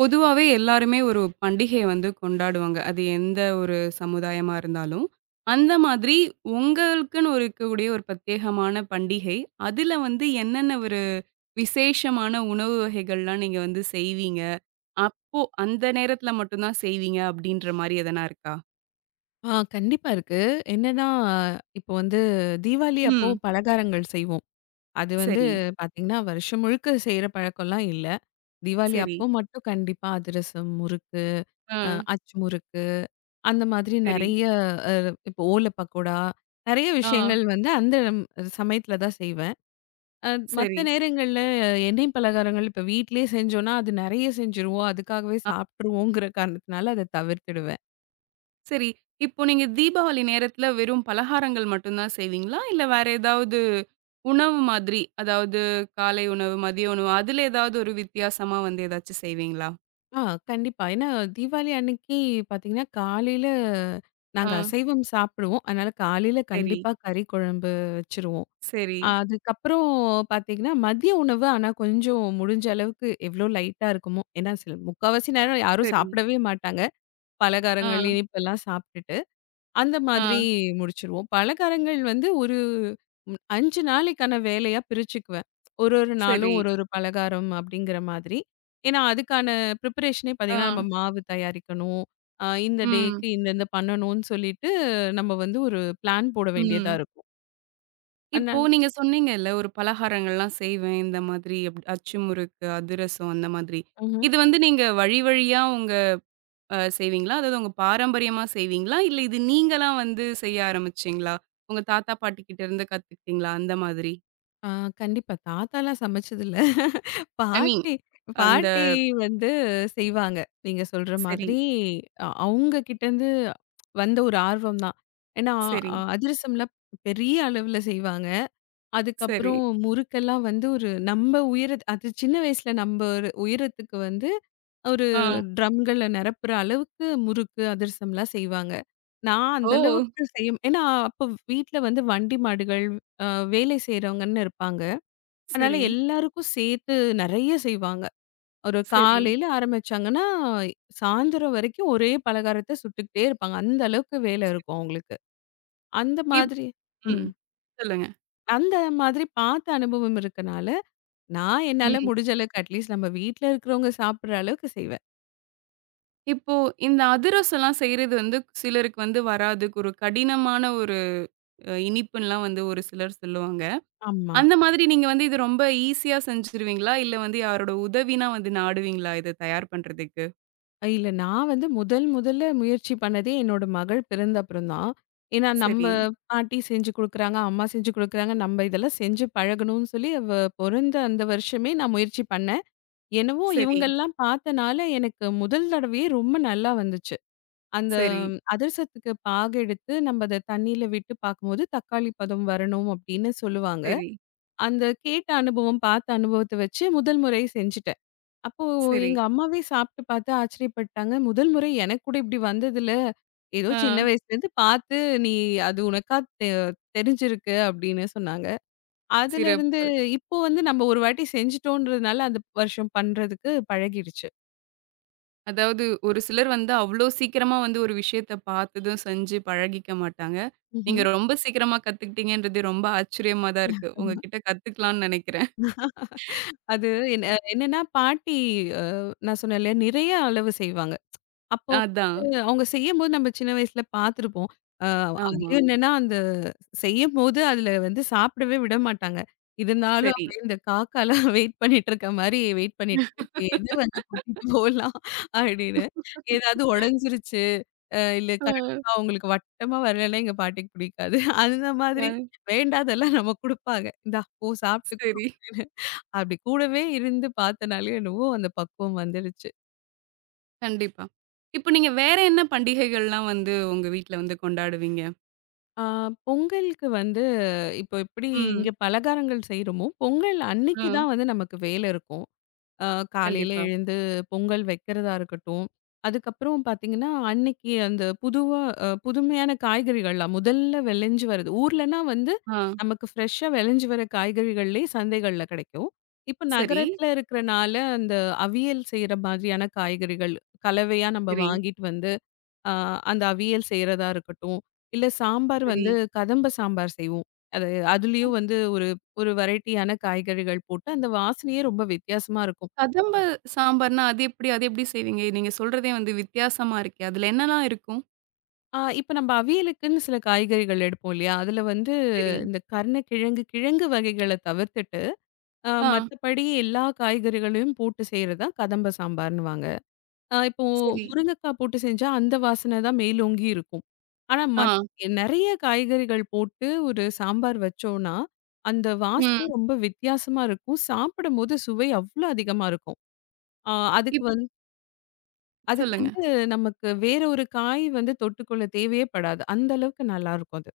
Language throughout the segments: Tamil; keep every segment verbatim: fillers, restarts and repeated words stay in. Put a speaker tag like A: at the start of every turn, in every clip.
A: பொதுவாவே எல்லாருமே ஒரு பண்டிகைய வந்து கொண்டாடுவாங்க. அது எந்த ஒரு சமுதாயமா இருந்தாலும். அந்த மாதிரி உங்களுக்குன்னு ஒரு இருக்கக்கூடிய ஒரு பிரத்யேகமான பண்டிகை, அதுல வந்து என்னென்ன ஒரு விசேஷமான உணவு வகைகள்லாம் நீங்க வந்து செய்வீங்க? அப்போ அந்த நேரத்துல மட்டும் தான் செய்வீங்க அப்படின்ற மாரி எதனா இருக்கா?
B: ஆ கண்டிப்பா இருக்கு. என்னன்னா, இப்போ வந்து தீபாவளி அப்போ
A: ம்.
B: பலகாரங்கள் செய்வோம். அது வந்து
A: சரி,
B: பார்த்தீங்கன்னா, வருஷம் முழுக்க செய்ற பழக்கம்லாம் இல்ல. தீபாவளி
A: சரி.
B: அப்போ மட்டும் கண்டிப்பா அதிரசம், முறுக்கு,
A: ஆ,
B: அ அச்சு முறுக்கு, அந்த மாதிரி
A: சரி.
B: நெறைய இப்போ ஓல பக்கோடா, நெறைய
A: ஆ,
B: விஷயங்கள் வந்து அந்த ம் சமயத்துல தான் செய்வேன். அ
A: சரி.
B: மத்த நேரங்கள்ல எண்ணெய் பலகாரங்கள் இப்போ வீட்லயே செஞ்சோன்னா, அது நெறைய செஞ்சுருவோம். அதுக்காகவே
A: ஆ,
B: சாப்ட்டுருவோங்கிற காரணத்தினால அத தவிர்த்துடுவேன்.
A: சரி. இப்போ நீங்க தீபாவளி நேரத்துல வெறும் பலகாரங்கள் மட்டும் தான் செய்வீங்களா? இல்ல வேற ஏதாவது உணவு மாதிரி. அதாவது காலை உணவு, மதிய உணவு அதுல ஏதாவது ஒரு வித்தியாசமா வந்து ஏதாச்சும் செய்வீங்களா?
B: ஆ கண்டிப்பா. ஏன்னா தீபாவளி அன்னைக்கு பார்த்தீங்கன்னா, காலையில
A: ஆ.
B: நாங்க அசைவம் சாப்பிடுவோம். அதனால காலையில
A: சரி,
B: கண்டிப்பா கறி குழம்பு வச்சுருவோம்.
A: சரி,
B: அதுக்கப்புறம் பார்த்தீங்கன்னா, மதிய உணவு ஆனா கொஞ்சம் முடிஞ்ச அளவுக்கு எவ்வளோ லைட்டா இருக்குமோ! ஏன்னா சில முக்காவாசி நேரம் யாரும்
A: சரி.
B: சாப்பிடவே மாட்டாங்க.
A: ஆ,
B: பலகாரங்கள், இனிப்பெல்லாம் சாப்பிட்டுட்டு. அந்த
A: ஆ.
B: மாதிரி முடிச்சுருவோம். பலகாரங்கள் வந்து ஒரு ம் ஐந்து நாளைக்கான வேலையா பிரிச்சுக்குவேன். ஒரு ஒரு நாளும்
A: சரி.
B: ஒரு ஒரு பலகாரம் அப்படிங்கிற மாதிரி. ஏன்னா, அதுக்கான ப்ரிப்பரேஷனே
A: ஆ.
B: பார்த்தீங்கன்னா, நம்ம மாவு தயாரிக்கணும். அ இந்த
A: ம்,
B: டேக்கு இந்த இந்த பண்ணணும்னு சொல்லிட்டு நம்ம வந்து ஒரு பிளான் போட வேண்டியதா
A: ம்.
B: இருக்கும்.
A: இப்போ
B: அதனால
A: நீங்க சொன்னீங்கல்ல, ஒரு பலகாரங்கள்லாம் செய்வேன் இந்த மாதிரி அப் அச்சு முறுக்கு, அதிரசம் அந்த மாதிரி.
B: ம்ஹ்ம்.
A: இது வந்து நீங்க வழி வழியா உங்க அ செய்வீங்களா? அதாவது உங்க பாரம்பரியமா செய்வீங்களா? இல்ல இது நீங்களா வந்து செய்ய ஆரம்பிச்சீங்களா? உங்க தாத்தா, பாட்டி கிட்ட இருந்து கத்துக்கிட்டீங்களா? அந்த மாதிரி.
B: ஆ கண்டிப்பா. தாத்தாலாம் சமைச்சதில்ல.
A: ஐ மீன்
B: பாட்டி
A: அந்த
B: பாட்டி வந்து செய்வாங்க. நீங்க சொல்ற
A: சரி,
B: மாதிரி அ அவுங்க கிட்டேருந்து வந்த ஒரு ஆர்வம் தான். ஏன்னா,
A: சரி.
B: அ அதிரசம்லாம் பெரிய அளவுல செய்வாங்க.
A: சரி.
B: அதுக்கப்புறம் முறுக்கெல்லாம் வந்து ஒரு நம்ப உயரத் அது சின்ன வயசுல நம்ப ஒரு உயரத்துக்கு வந்து ஒரு
A: ஆ.
B: ட்ரம்கள்ல நிரப்புற அளவுக்கு முறுக்கு, அதிரசம்லாம் செய்வாங்க. நான் அந்த
A: ஓ!
B: அளவுக்கு செய்ய ஏன்னா, அப்போ வீட்ல வந்து வண்டி மாடுகள், அ வேலை செய்றவங்கன்னு இருப்பாங்க. அதனால
A: சரி,
B: எல்லாருக்கும் சேர்த்து நெறைய செய்வாங்க. ஒரு
A: சரி.
B: காலையில ஆரம்பிச்சாங்கன்னா, சாயந்தரம் வரைக்கும் ஒரே பலகாரத்த சுட்டுக்கிட்டே இருப்பாங்க. அந்த அளவுக்கு வேலை இருக்கும் அவங்களுக்கு. அந்த
A: இப்
B: மாதிரி
A: ம்.
B: ம்.
A: சொல்லுங்க.
B: அந்த மாதிரி பார்த்த அனுபவம் இருக்கனால, நான் என்னால
A: ம்.
B: முடிஞ்ச அளவுக்கு அட்லீஸ்ட் நம்ம வீட்ல இருக்கிறவங்க சாப்பிடுற அளவுக்கு செய்வேன்.
A: இப்போ இந்த அதிரசம்லாம் செய்றது வந்து சிலருக்கு வந்து வராது. ஒரு கடினமான ஒரு அ இனிப்புன்லாம் வந்து ஒரு சிலர் சொல்லுவாங்க.
B: ஆமா.
A: அந்த மாதிரி நீங்க வந்து இது ரொம்ப ஈஸியா செஞ்சுருவீங்களா? இல்ல வந்து யாரோட உதவினா வந்து நாடுவீங்களா? இத தயார் பண்றதுக்கு?
B: இல்ல நான் வந்து முதல் முதல்ல முயற்சி பண்ணதே என்னோட மகள் பிறந்த அப்புறம் தான். ஏன்னா நம்ம
A: சரி,
B: பாட்டி செஞ்சு குடுக்குறாங்க, அம்மா செஞ்சு குடுக்குறாங்க. நம்ம இதெல்லாம் செஞ்சு பழகணும்னு சொல்லி அவ பொறந்த அந்த வருஷமே நான் முயற்சி பண்ணேன். என்னவோ
A: சரி,
B: இவங்கெல்லாம் பார்த்தனால எனக்கு முதல் தடவையே ரொம்ப நல்லா வந்துச்சு. அந்த
A: சரி,
B: அதிரசத்துக்கு பாகு எடுத்து நம்ம அத தண்ணீல விட்டு பார்க்கும்போது, தக்காளி பதம் வரணும் அப்படின்னு சொல்லுவாங்க.
A: சரி,
B: அந்த கேட்ட அனுபவம், பார்த்த அனுபவத்த வச்சு முதல் முறை செஞ்சுட்டேன். அப்போ
A: சரி.
B: எங்க அம்மாவே சாப்பிட்டு பார்த்து ஆச்சரியப்பட்டாங்க. முதல் முறை எனக்கு கூட இப்படி வந்ததில்ல. ஏதோ
A: ஆ.
B: சின்ன வயசுலேருந்து பார்த்து நீ அது உனக்கா தெ தெரிஞ்சிருக்கு அப்படின்னு சொன்னாங்க. அதுலேருந்து
A: சிறப்பு.
B: இப்போ வந்து நம்ம ஒரு வாட்டி செஞ்சுட்டோன்றதுனால, அந்த வருஷம் பண்றதுக்கு பழகிடுச்சு.
A: அதாவது ஒரு சிலர் வந்து அவ்ளோ சீக்கிரமா வந்து ஒரு விஷயத்த பார்த்ததும் செஞ்சு பழகிக்க மாட்டாங்க.
B: ம்ஹ்ம்.
A: நீங்க ரொம்ப சீக்கிரமா கத்துக்கிட்டீங்கன்றது ரொம்ப ஆச்சரியமா தான் இருக்கு. உங்ககிட்ட கத்துக்கலாம்னு நெனைக்கிறேன்.
B: அது என்ன என்னன்னா பாட்டி அ நான் சொன்னேன் இல்லையா, நிறைய அளவு செய்வாங்க. அப்போ
A: அதான்.
B: வந்து அவங்க செய்யும்போது நம்ம சின்ன வயசுல பார்த்துருப்போம். அ
A: ஆமா.
B: அதுலயும் என்னன்னா, அந்த செய்யும்போது அதுல வந்து சாப்பிடவே விட மாட்டாங்க. இருந்தாலும்
A: சரி.
B: அப்படியே இந்த காக்காலாம் வெயிட் பண்ணிட்டு இருக்க மாரி வெயிட் பண்ணிட்டு இப்ப எது வந்து கொட்டிட்டு போலாம் அப்படின்னு. ஏதாவது உடைஞ்சிருச்சு, அ இல்ல
A: அ,
B: கரெக்ட்டா அவங்களுக்கு வட்டமா வரலன்னா எங்க பாட்டிக்கு பிடிக்காது. அந்த
A: அ,
B: மாதிரி வேண்டாதெல்லாம் நம்ம குடுப்பாங்க. இந்தா போ சாப்பிட்டுக்கோ
A: சரி.
B: அப்படின்னு. அப்படி கூடவே இருந்து பார்த்தனாலயோ என்னவோ அந்த பக்குவம் வந்துடுச்சு.
A: கண்டிப்பா. இப்ப நீங்க வேற என்ன பண்டிகைகள்லாம் வந்து உங்க வீட்ல வந்து கொண்டாடுவீங்க?
B: ஆ பொங்கலுக்கு வந்து இப்போ எப்படி இங்க
A: ம்.
B: பலகாரங்கள் செய்றோமோ, பொங்கல் அன்னைக்கு
A: ம்.
B: தான் வந்து நமக்கு வேலை இருக்கும். அ காலையில
A: கண்டிப்பா.
B: எழுந்து பொங்கல் வைக்கிறதா இருக்கட்டும், அதுக்கப்புறம் பார்த்தீங்கன்னா, அன்னைக்கு அந்த புதுவா அ புதுமையான காய்கறிகள்லாம் முதல்ல விளைஞ்சு வருது. ஊர்லனா வந்து
A: ஆ.
B: நமக்கு ஃப்ரெஷ்ஷா விளைஞ்சு வர காய்கறிகள்லே சந்தைகள்ல கிடைக்கும். இப்ப
A: சரி,
B: நகரத்துல இருக்கிறனால அந்த அவியல் செய்ற மாதிரியான காய்கறிகள் கலவையா நம்ம
A: சரி,
B: வாங்கிட்டு வந்து ஆ, அந்த அவியல் செய்றதா இருக்கட்டும். இல்ல சாம்பார்
A: சரி.
B: வந்து கதம்ப சாம்பார் செய்வோம். அது அதுலயும் வந்து ஒரு ஒரு வெரைட்டியான காய்கறிகள் போட்டு அந்த வாசனையே ரொம்ப வித்தியாசமா இருக்கும்.
A: கதம்ப சாம்பார்னா அது எப்படி அது எப்படி செய்வீங்க? நீங்க சொல்றதே வந்து வித்தியாசமா இருக்கே. அதுல என்னலாம் இருக்கும்?
B: ஆ இப்ப நம்ம அவியலுக்குன்னு சில காய்கறிகள் எடுப்போம் இல்லையா? அதுல வந்து
A: சரி.
B: இந்த கருணக்கிழங்கு, கிழங்கு வகைகள தவிர்த்துட்டு, அ
A: ஆ.
B: மத்தபடி எல்லா காய்கறிகளையும் போட்டு செய்றதுதான் கதம்ப சாம்பார்ன்னுவாங்க. அ இப்போ
A: சரி.
B: முருங்கக்காய் போட்டு செஞ்சா அந்த வாசனை தான் மேலோங்கி இருக்கும். ஆனா மத்
A: ஆ.
B: நெறைய காய்கறிகள் போட்டு ஒரு சாம்பார் வச்சோம்னா, அந்த
A: ம்.
B: வாசனை ரொம்ப வித்தியாசமா இருக்கும். சாப்பிடும்போது சுவை அவ்ளோ அதிகமா இருக்கும். அ அதுக்கு
A: இப்
B: வந்து அதுக்கு
A: சொல்லுங்க.
B: வந்து நமக்கு வேற ஒரு காய் வந்து தொட்டுக்கொள்ள தேவையே படாது. அந்த அளவுக்கு நல்லாருக்கும் அது.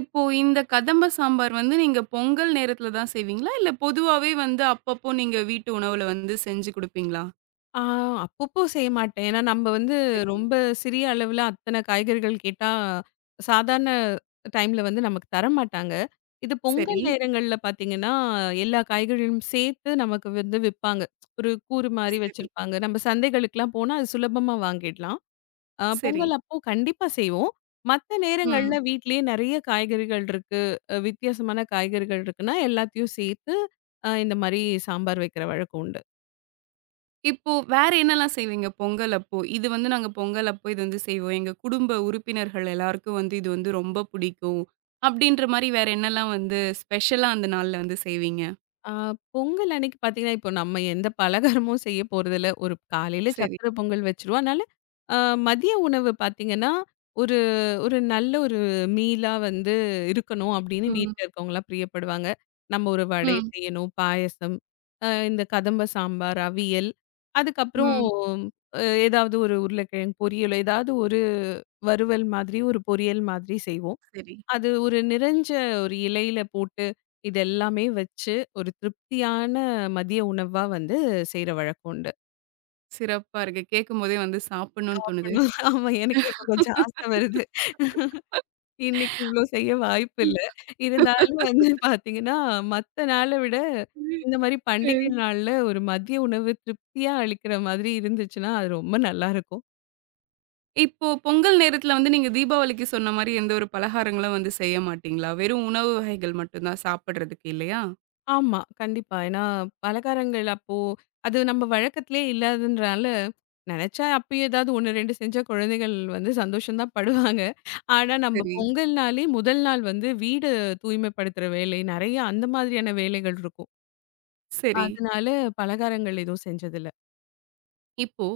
A: இப்போ இந்த கதம்ப சாம்பார் வந்து நீங்க பொங்கல் நேரத்துல தான் செய்வீங்களா? இல்ல பொதுவாவே வந்து அப்பப்போ நீங்க வீட்டு உணவுல வந்து செஞ்சு குடுப்பீங்களா?
B: ஆ அப்பப்போ செய்ய மாட்டேன். ஏன்னா நம்ம வந்து
A: சரி.
B: ரொம்ப சிறிய அளவுல அத்தன காய்கறிகள் கேட்டா, சாதாரண டைம்ல வந்து நமக்கு தரமாட்டாங்க. இது
A: சரி.
B: பொங்கல் நேரங்கள்ல பார்த்தீங்கன்னா, எல்லா காய்கறிகளும் சேர்த்து நமக்கு வந்து விப்பாங்க. ஒரு கூறு மாரி
A: சரி.
B: வச்சிருப்பாங்க. நம்ம சந்தைகளுக்குலாம் போனா அது சுலபமா வாங்கிடலாம். அ
A: சரி.
B: பொங்கல் அப்போ கண்டிப்பா செய்வோம். மத்த நேரங்கள்ல
A: ம்.
B: வீட்லயே நெறைய காய்கறிகள் இருக்கு. அ வித்தியாசமான காய்கறிகள் இருக்குன்னா, எல்லாத்தையும் சேர்த்து அ இந்த மாரி சாம்பார் வைக்கிற வழக்கம் உண்டு.
A: இப்போ வேற என்னலாம் செய்வீங்க பொங்கல் அப்போ? இது வந்து நாங்க பொங்கல் அப்போ இது வந்து செய்வோம். எங்க குடும்ப உறுப்பினர்கள் எல்லாருக்கும் வந்து இது வந்து ரொம்ப பிடிக்கும். அப்படின்ற மாரி வேற என்னலாம் வந்து ஸ்பெஷலா அந்த நாள்ல வந்து செய்வீங்க?
B: ஆ பொங்கல் அன்னைக்கு பார்த்தீங்கன்னா, இப்போ நம்ம எந்த பலகாரமும் செய்ய போறதில்ல. ஒரு காலையில
A: சரி.
B: சர்க்கரை பொங்கல் வச்சுருவோம். அதனால அ மதிய உணவு பார்த்தீங்கன்னா, ஒரு ஒரு நல்ல ஒரு மீலா வந்து இருக்கணும் அப்படின்னு
A: ம்.
B: வீட்ல இருக்கவங்கலாம் பிரியப்படுவாங்க. நம்ம ஒரு வடை
A: ம்.
B: செய்யணும், பாயாசம், அ இந்த கதம்ப சாம்பார், அவியல், அதுக்கப்புறம்
A: ம்.
B: அ ஏதாவது ஒரு உருளைக்கிழங்கு பொரியல், ஏதாவது ஒரு வறுவல் மாதிரி, ஒரு பொரியல் மாதிரி செய்வோம்.
A: சரி.
B: அது ஒரு நிறைஞ்ச ஒரு இலையில போட்டு, இது எல்லாமே வச்சு, ஒரு திருப்தியான மதிய உணவா வந்து செய்ற வழக்கம் உண்டு.
A: சிறப்பா இருக்கு. கேட்கும்போதே வந்து சாப்பிடணும்னு
B: சாப்பிடணும்.
A: தோணுது.
B: ஆமா. எனக்கே இப்ப கொஞ்சம் ஆசை வருது. இன்னைக்கு இவ்ளோ செய்ய வாய்ப்பில்ல. இருந்தாலும் வந்து பார்த்தீங்கன்னா, மத்த நாள விட இந்த மாரி பண்டிகை
A: ம்.
B: நாள்ல ஒரு மதிய உணவு திருப்தியா அளிக்கிற மாதிரி இருந்துச்சுன்னா, அது ரொம்ப நல்லாருக்கும்.
A: இப்போ பொங்கல் நேரத்துல வந்து நீங்க தீபாவளிக்கு சொன்ன மாரி எந்த ஒரு பலகாரங்களும் வந்து செய்ய மாட்டீங்களா? வெறும் உணவு வகைகள் மட்டும் தான் சாப்பிடுறதுக்கு இல்லையா?
B: ஆமா. கண்டிப்பா. ஏன்னா, பலகாரங்கள் அப்போ அது நம்ம வழக்கத்திலே இல்லாததுன்றனால, நெனச்சா அப்பயே ஏதாவது ஒன்று, ரெண்டு செஞ்சா குழந்தைகள் வந்து சந்தோஷம் தான் படுவாங்க. ஆனா நம்ம
A: சரி.
B: பொங்கல்னாலே முதல் நாள் வந்து வீடு தூய்மைப்படுத்துற வேலை, நெறைய அந்த மாதிரியான வேலைகள் இருக்கும்.
A: சரி.
B: அதனால பலகாரங்கள் எதுவும் செஞ்சதில்ல.
A: இப்போ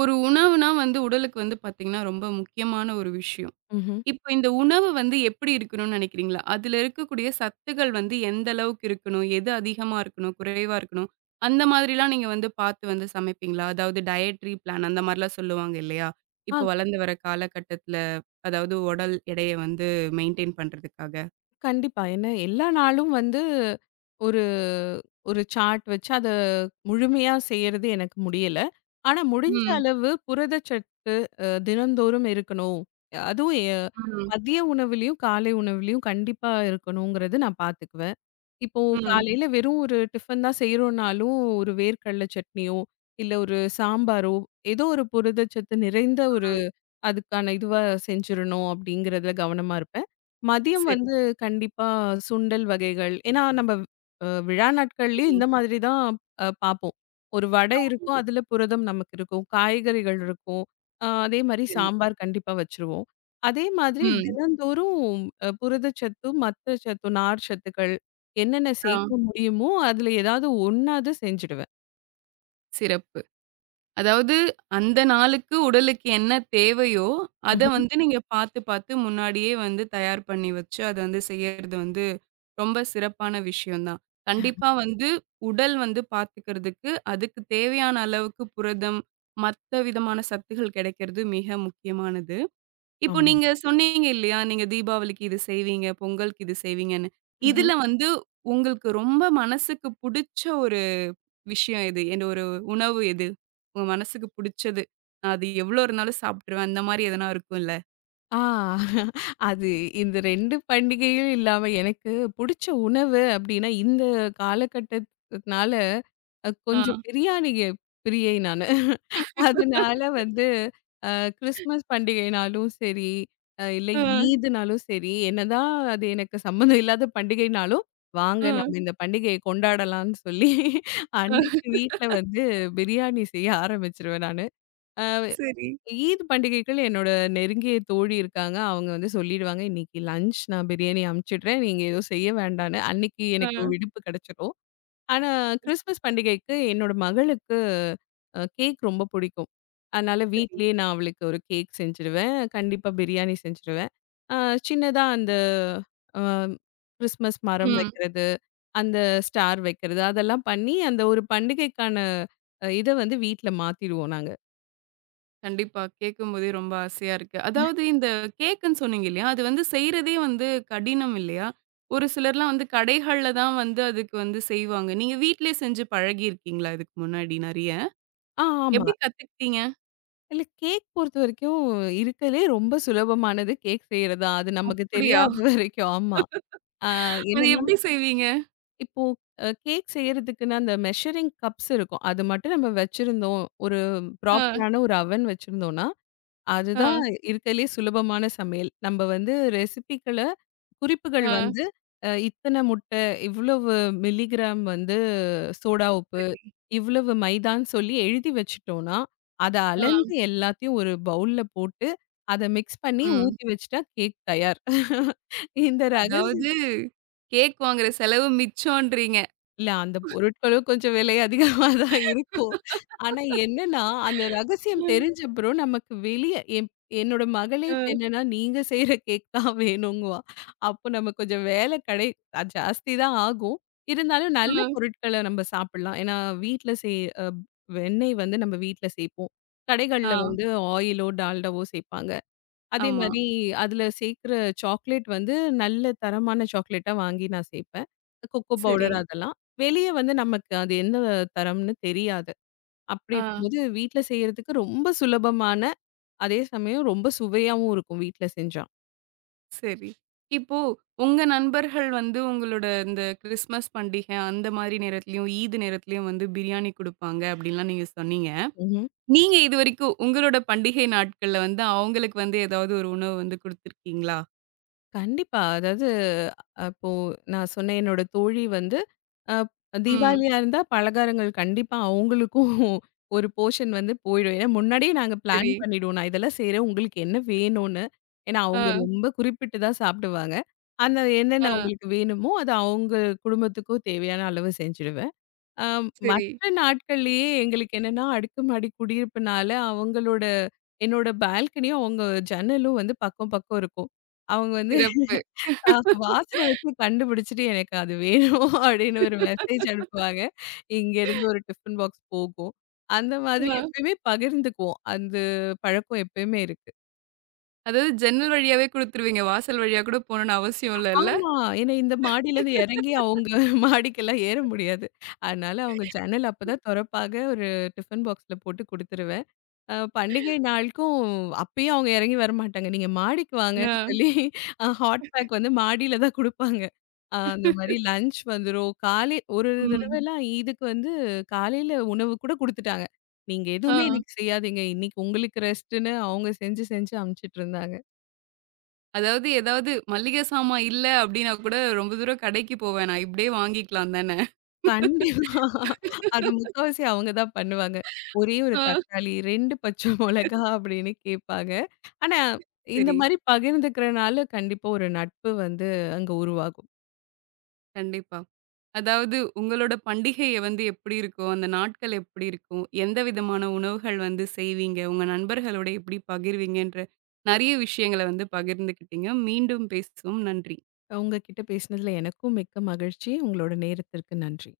A: ஒரு உணவுனா வந்து உடலுக்கு வந்து பார்த்தீங்கன்னா, ரொம்ப முக்கியமான ஒரு விஷயம்.
B: ம்ஹ்ம்.
A: இப்ப இந்த உணவு வந்து எப்படி இருக்கணும்னு நினைக்கிறீங்களா? அதுல இருக்கக்கூடிய சத்துக்கள் வந்து எந்த அளவுக்கு இருக்கணும்? எது அதிகமா இருக்கணும்? குறைவா இருக்கணும்? அந்த மாதிரிலாம் நீங்க வந்து பார்த்து வந்து சமைப்பீங்களா? அதாவது டயட்ரி பிளான் அந்த மாரிலாம் சொல்லுவாங்க இல்லையா?
B: ஆ
A: இப்போ வளர்ந்து வர காலகட்டத்தில அதாவது உடல் எடைய வந்து மெயின்டெயின் பண்றதுக்காக.
B: கண்டிப்பா. ஏன்னா எல்லா நாளும் வந்து ஒரு ஒரு சார்ட் வச்சு அத முழுமையா செய்யறது எனக்கு முடியல. ஆனா முடிஞ்ச
A: ம்.
B: அளவு புரதச்சத்து அ தினந்தோறும் இருக்கணும். அதுவும் எ
A: ம்.
B: மதிய உணவுலயும், காலை உணவுலயும் கண்டிப்பா இருக்கணுங்கிறது நான் பார்த்துக்குவேன். இப்போ
A: ம்.
B: காலையில வெறும் ஒரு டிஃபன் தான் செய்றோம்னாலும், ஒரு வேர்க்கடல சட்னியோ, இல்ல ஒரு சாம்பாரோ, ஏதோ ஒரு புரதச்சத்து நிறைந்த
A: ம்.
B: அதுக்கான இதுவா செஞ்சிரணும் அப்படிங்கிறதுல கவனமா இருப்பேன். மதியம்
A: சரி,
B: வந்து கண்டிப்பா சுண்டல் வகைகள். ஏன்னா நம்ம அ விழா நாட்கள்லயும்
A: சரி.
B: இந்த மாதிரி தான் அ பார்ப்போம். ஒரு வடை
A: ஆமா.
B: இருக்கும். அதுல புரதம் நமக்கு இருக்கும். காய்கறிகள் இருக்கும். அ அதே மாரி
A: சரி.
B: சாம்பார் கண்டிப்பா வச்சுருவோம். அதே மாதிரி
A: ம்.
B: தினந்தோறும் அ புரதச்சத்து, மத்த சத்து, நார் சத்துக்கள் என்னென்ன
A: ஆ.
B: சேர்க்க முடியுமோ, அதுல ஏதாவது ஒண்ணாவது செஞ்சுடுவேன்.
A: சிறப்பு. அதாவது அந்த நாளுக்கு உடலுக்கு என்ன தேவையோ, அத
B: ம்ஹ்ம்.
A: வந்து நீங்க பார்த்து, பார்த்து முன்னாடியே வந்து தயார் பண்ணி வச்சு, அத வந்து செய்யறது வந்து ரொம்ப சிறப்பான விஷயம் தான். கண்டிப்பா வந்து உடல் வந்து பார்த்துக்கிறதுக்கு, அதுக்கு தேவையான அளவுக்கு புரதம், மத்த விதமான சத்துகள் கிடைக்கிறது மிக முக்கியமானது. இப்போ
B: ஆமா.
A: நீங்க சொன்னீங்க இல்லையா? நீங்க தீபாவளிக்கு இது செய்வீங்க, பொங்கலுக்கு இது செய்வீங்கன்னு. இதுல வந்து உங்களுக்கு ரொம்ப மனசுக்கு புடிச்ச விஷயம் எது? எந்த ஒரு உணவு எது? உங்க மனசுக்கு புடிச்சது. நான் அது எவ்வளோ இருந்தாலும் சாப்பிட்டுருவேன். அந்த மாரி எதனா இருக்கும்ல?
B: ஆ அது இந்த ரெண்டு பண்டிகையும் இல்லாம எனக்கு புடிச்ச உணவு அப்டின்னா, இந்த காலகட்டத்துனால அ
A: ஆ,
B: கொஞ்சம் பிரியாணி பிரியை நானு. அதனால வந்து அ கிறிஸ்மஸ் பண்டிகைனாலும் சரி, அ இல்ல
A: ஆ,
B: ஈத்னாலும் சரி, என்னதான் அது எனக்கு சம்மந்தம் இல்லாத பண்டிகைனாலும், வாங்க
A: ஆ,
B: நம்ம இந்த பண்டிகைய கொண்டாடலாம்னு சொல்லி,
A: ஆ.
B: அன்னைக்கு வீட்ல வந்து பிரியாணி செய்ய ஆரம்பிச்சுருவேன் நானு. அ
A: சரி.
B: ஈத் பண்டிகைகள் என்னோட நெருங்கிய தோழி இருக்காங்க. அவங்க வந்து சொல்லிடுவாங்க, "இன்னைக்கு லஞ்ச் நான் பிரியாணி அனுப்பிச்சுடுறேன். நீங்க எதுவும் செய்ய வேண்டான்னு." அன்னைக்கு எனக்கு
A: ஆ.
B: விடுப்பு கிடைச்சிரும். ஆனா, கிறிஸ்மஸ் பண்டிகைக்கு என்னோட மகளுக்கு அ கேக் ரொம்ப பிடிக்கும். அதனால
A: சரி.
B: வீட்லயே நான் அவளுக்கு ஒரு கேக் செஞ்சுருவேன். கண்டிப்பா பிரியாணி செஞ்சுருவேன். அ சின்னதா அந்த அ கிறிஸ்மஸ் மரம்
A: ம்.
B: வைக்கிறது, அந்த ஸ்டார் வைக்கிறது அதெல்லாம் பண்ணி, அந்த ஒரு பண்டிகைக்கான அ இத வந்து வீட்ல மாத்திருவோம் நாங்க.
A: கண்டிப்பா. கேட்கும்போதே ரொம்ப ஆசையா இருக்கு. அதாவது இந்த கேக்குன்னு சொன்னீங்க இல்லையா? அது வந்து செய்றதே வந்து கடினம் இல்லையா? ஒரு சிலர்லாம் வந்து கடைகள்ல தான் வந்து அதுக்கு வந்து செய்வாங்க. நீங்க வீட்லயே செஞ்சு பழகியிருக்கீங்களா இதுக்கு முன்னாடி நெறைய?
B: ஆ ஆமா.
A: எப்படி கத்துக்கிட்டீங்க?
B: இல்ல கேக் பொறுத்தவரைக்கும் இருக்கறதுலயே ரொம்ப சுலபமானது கேக் செய்றது தான். அது நமக்கு
A: அப்படியா?
B: தெரியாத வரைக்கும். ஆமா. ஆ
A: அது
B: என்னன்னா,
A: எப்படி செய்வீங்க?
B: இப்போ அ கேக் செய்றதுக்குன்னு அந்த மெஷரிங் கப்ஸ் இருக்கும். அது மட்டும் நம்ம வச்சிருந்தோம். ஒரு
A: ஆ,
B: ப்ராப்பரான ஒரு அவன் வச்சிருந்தோம்னா, அதுதான்
A: ஆ,
B: இருக்கறதுலயே சுலபமான சமையல். நம்ம வந்து ரெசிபிகள குறிப்புகள்
A: ஆ.
B: வந்து அ இத்தன முட்டை, இவ்வளவு மில்லிகிராம் வந்து சோடா உப்பு,
A: சரி.
B: இவ்வளவு மைதான்னு சொல்லி எழுதி வச்சுட்டோம்னா, அத
A: ஆ.
B: அளந்து எல்லாத்தையும் ஒரு பவுல்ல போட்டு, அத மிக்ஸ் பண்ணி
A: ம்.
B: ஊத்தி வச்சுட்டா கேக் தயார். இந்த ரக
A: அதாவது கேக் வாங்குற செலவு மிச்சம்ன்றீங்க.
B: இல்ல அந்த பொருட்களும் கொஞ்சம் விலை அதிகமா தான் இருக்கும். ஆனா என்னன்னா, அந்த ரகசியம்
A: ம்.
B: தெரிஞ்சப்புறம் நமக்கு வெளிய என் என்னோட மகளே இப்ப
A: அ.
B: என்னன்னா, "நீங்க செய்ற கேக் தான் வேணுங்குவா." அப்போ நமக்கு கொஞ்சம் வேலை கடை ஜாஸ்தி தான் ஆகும். இருந்தாலும் நல்ல
A: ம்.
B: பொருட்கள நம்ம சாப்பிடலாம். ஏன்னா வீட்ல செய் அ வெண்ணெய் வந்து நம்ம வீட்ல சேர்ப்போம்.
A: ஆ.
B: கடைகள்ல வந்து ஆயிலோ, டால்டாவோ சேர்ப்பாங்க. அதே
A: ஆமா.
B: மாரி அதில சேர்க்கிற சாக்லேட் வந்து நல்ல தரமான சாக்லேட்டா வாங்கி நான் சேர்ப்பேன். கொக்கோ
A: சரி.
B: பவுடர் அதெல்லாம். வெளிய வந்து நமக்கு அது என்ன தரம்னு தெரியாது. அப்படி
A: ஆ.
B: இருக்கும்போது வீட்ல செய்றதுக்கு ரொம்ப சுலபமான, அதே சமயம் ரொம்ப சுவையாவும் இருக்கும் வீட்ல செஞ்சா.
A: சரி. இப்போ உங்க நண்பர்கள் வந்து உங்களோட இந்த கிறிஸ்மஸ் பண்டிகை அந்த மாரி நேரத்திலயும், ஈத் நேரத்திலயும் வந்து பிரியாணி குடுப்பாங்க அப்டின்லாம் நீங்க சொன்னீங்க. நீங்க இதுவரைக்கும் உங்களோட பண்டிகை நாட்கள்ல வந்து அவங்களுக்கு வந்து ஏதாவது ஒரு உணவு வந்து குடுத்துருக்கீங்களா?
B: கண்டிப்பா. அதாவது அப்போ நான் சொன்னேன் என்னோட தோழி வந்து அ ம்.
A: ம்.
B: தீபாவளியா இருந்தா பலகாரங்கள் கண்டிப்பா அவங்களுக்கும் ஒரு போர்ஷன் வந்து போயிடும். ஏன்னா முன்னாடியே நாங்க பிளான்
A: சரி.
B: பண்ணிடுவோம். நான் இதெல்லாம் செய்றேன். உங்களுக்கு என்ன வேணும்னு. ஏன்னா அவங்க
A: ஆ,
B: ரொம்ப குறிப்பிட்டு தான் சாப்பிடுவாங்க. அந்த என்னென்ன
A: ஆ.
B: அவங்களுக்கு வேணுமோ, அது அவங்க குடும்பத்துக்கும் தேவையான அளவு செஞ்சுடுவேன். அ
A: சரி.
B: மற்ற நாட்கள்லயே எங்களுக்கு என்னன்னா, அடுக்குமாடி குடியிருப்புனால அவங்களோட என்னோட பால்கனியும் அவங்க ஜன்னலும் வந்து பக்கம் பக்கம் இருக்கும். அவங்க வந்து
A: சிறப்பு.
B: ஆ வாசனை வச்சு கண்டுபிடிச்சுட்டு, "எனக்கு அது வேணும்" அப்படின்னு ஒரு மெசேஜ் அனுப்புவாங்க. இங்கேருந்து ஒரு டிஃபன் பாக்ஸ் போகும். அந்த மாதிரி
A: அ.
B: எப்பயுமே பகிர்ந்துக்குவோம். அந்த பழக்கம் எப்பயுமே இருக்கு.
A: அதாவது ஜன்னல் வழியாவே குடுத்துருவீங்க. வாசல் வழியா கூட போணும்னு அவசியம் இல்லல்ல?
B: ஆமா. ஏன்னா இந்த மாடியிலேருந்து இறங்கி அவங்க மாடிக்கெல்லாம் ஏற முடியாது. அதனால அவங்க ஜன்னல் அப்பதான் தொறப்பாக ஒரு டிஃபன் பாக்ஸ்ல போட்டு குடுத்துருவேன். அ பண்டிகை நாளுக்கும் அப்பயும் அவங்க எறங்கி வரமாட்டாங்க. நீங்க மாடிக்கு
A: ஆ.
B: வாங்கன்னு சொல்லி அ ஹாட் பேக் வந்து மாடியில தான் குடுப்பாங்க. அ அந்த மாரி லஞ்ச் வந்துரும். காலை ஒரு
A: ம்.
B: தடவலாம் ஈதுக்கு வந்து காலையில உணவு கூட குடுத்துட்டாங்க. நீங்க எதுவுமே ம்.
A: ஆ.
B: இன்னைக்கு செய்யாதீங்க. இன்னைக்கு உங்களுக்கு ரெஸ்ட்டுன்னு அவங்க செஞ்சு, செஞ்சு அனுப்பிச்சுட்டு இருந்தாங்க.
A: அதாவது ஏதாவது மளிகை சாமான் இல்ல அப்டின்னா கூட ரொம்ப தூரம் கடைக்கு போ வேணாம். இப்படியே வாங்கிக்கலாம் தானே.
B: கண்டிப்பா. அது முக்காவாசி அவங்க தான் பண்ணுவாங்க. ஒரே ஒரு
A: ஆ
B: தக்காளி, ரெண்டு பச்சை மொளகா அப்படின்னு கேட்பாங்க. ஆனா, இந்த
A: சரி.
B: மாரி பகிர்ந்துக்கிறனால கண்டிப்பா ஒரு நட்பு வந்து அங்க உருவாகும்.
A: கண்டிப்பா. அதாவது உங்களோட பண்டிகைய வந்து எப்படி இருக்கும்? அந்த நாட்கள் எப்படி இருக்கும்? எந்த விதமான உணவுகள் வந்து செய்வீங்க? உங்க நண்பர்களோட எப்படி பகிர்வீங்கன்ற நெறைய விஷயங்கள வந்து பகிர்ந்துக்கிட்டீங்க. மீண்டும் பேசுவோம். நன்றி.
B: உங்க கிட்ட பேசினதுல எனக்கும் மிக்க மகிழ்ச்சி. உங்களோட நேரத்திற்கு நன்றி.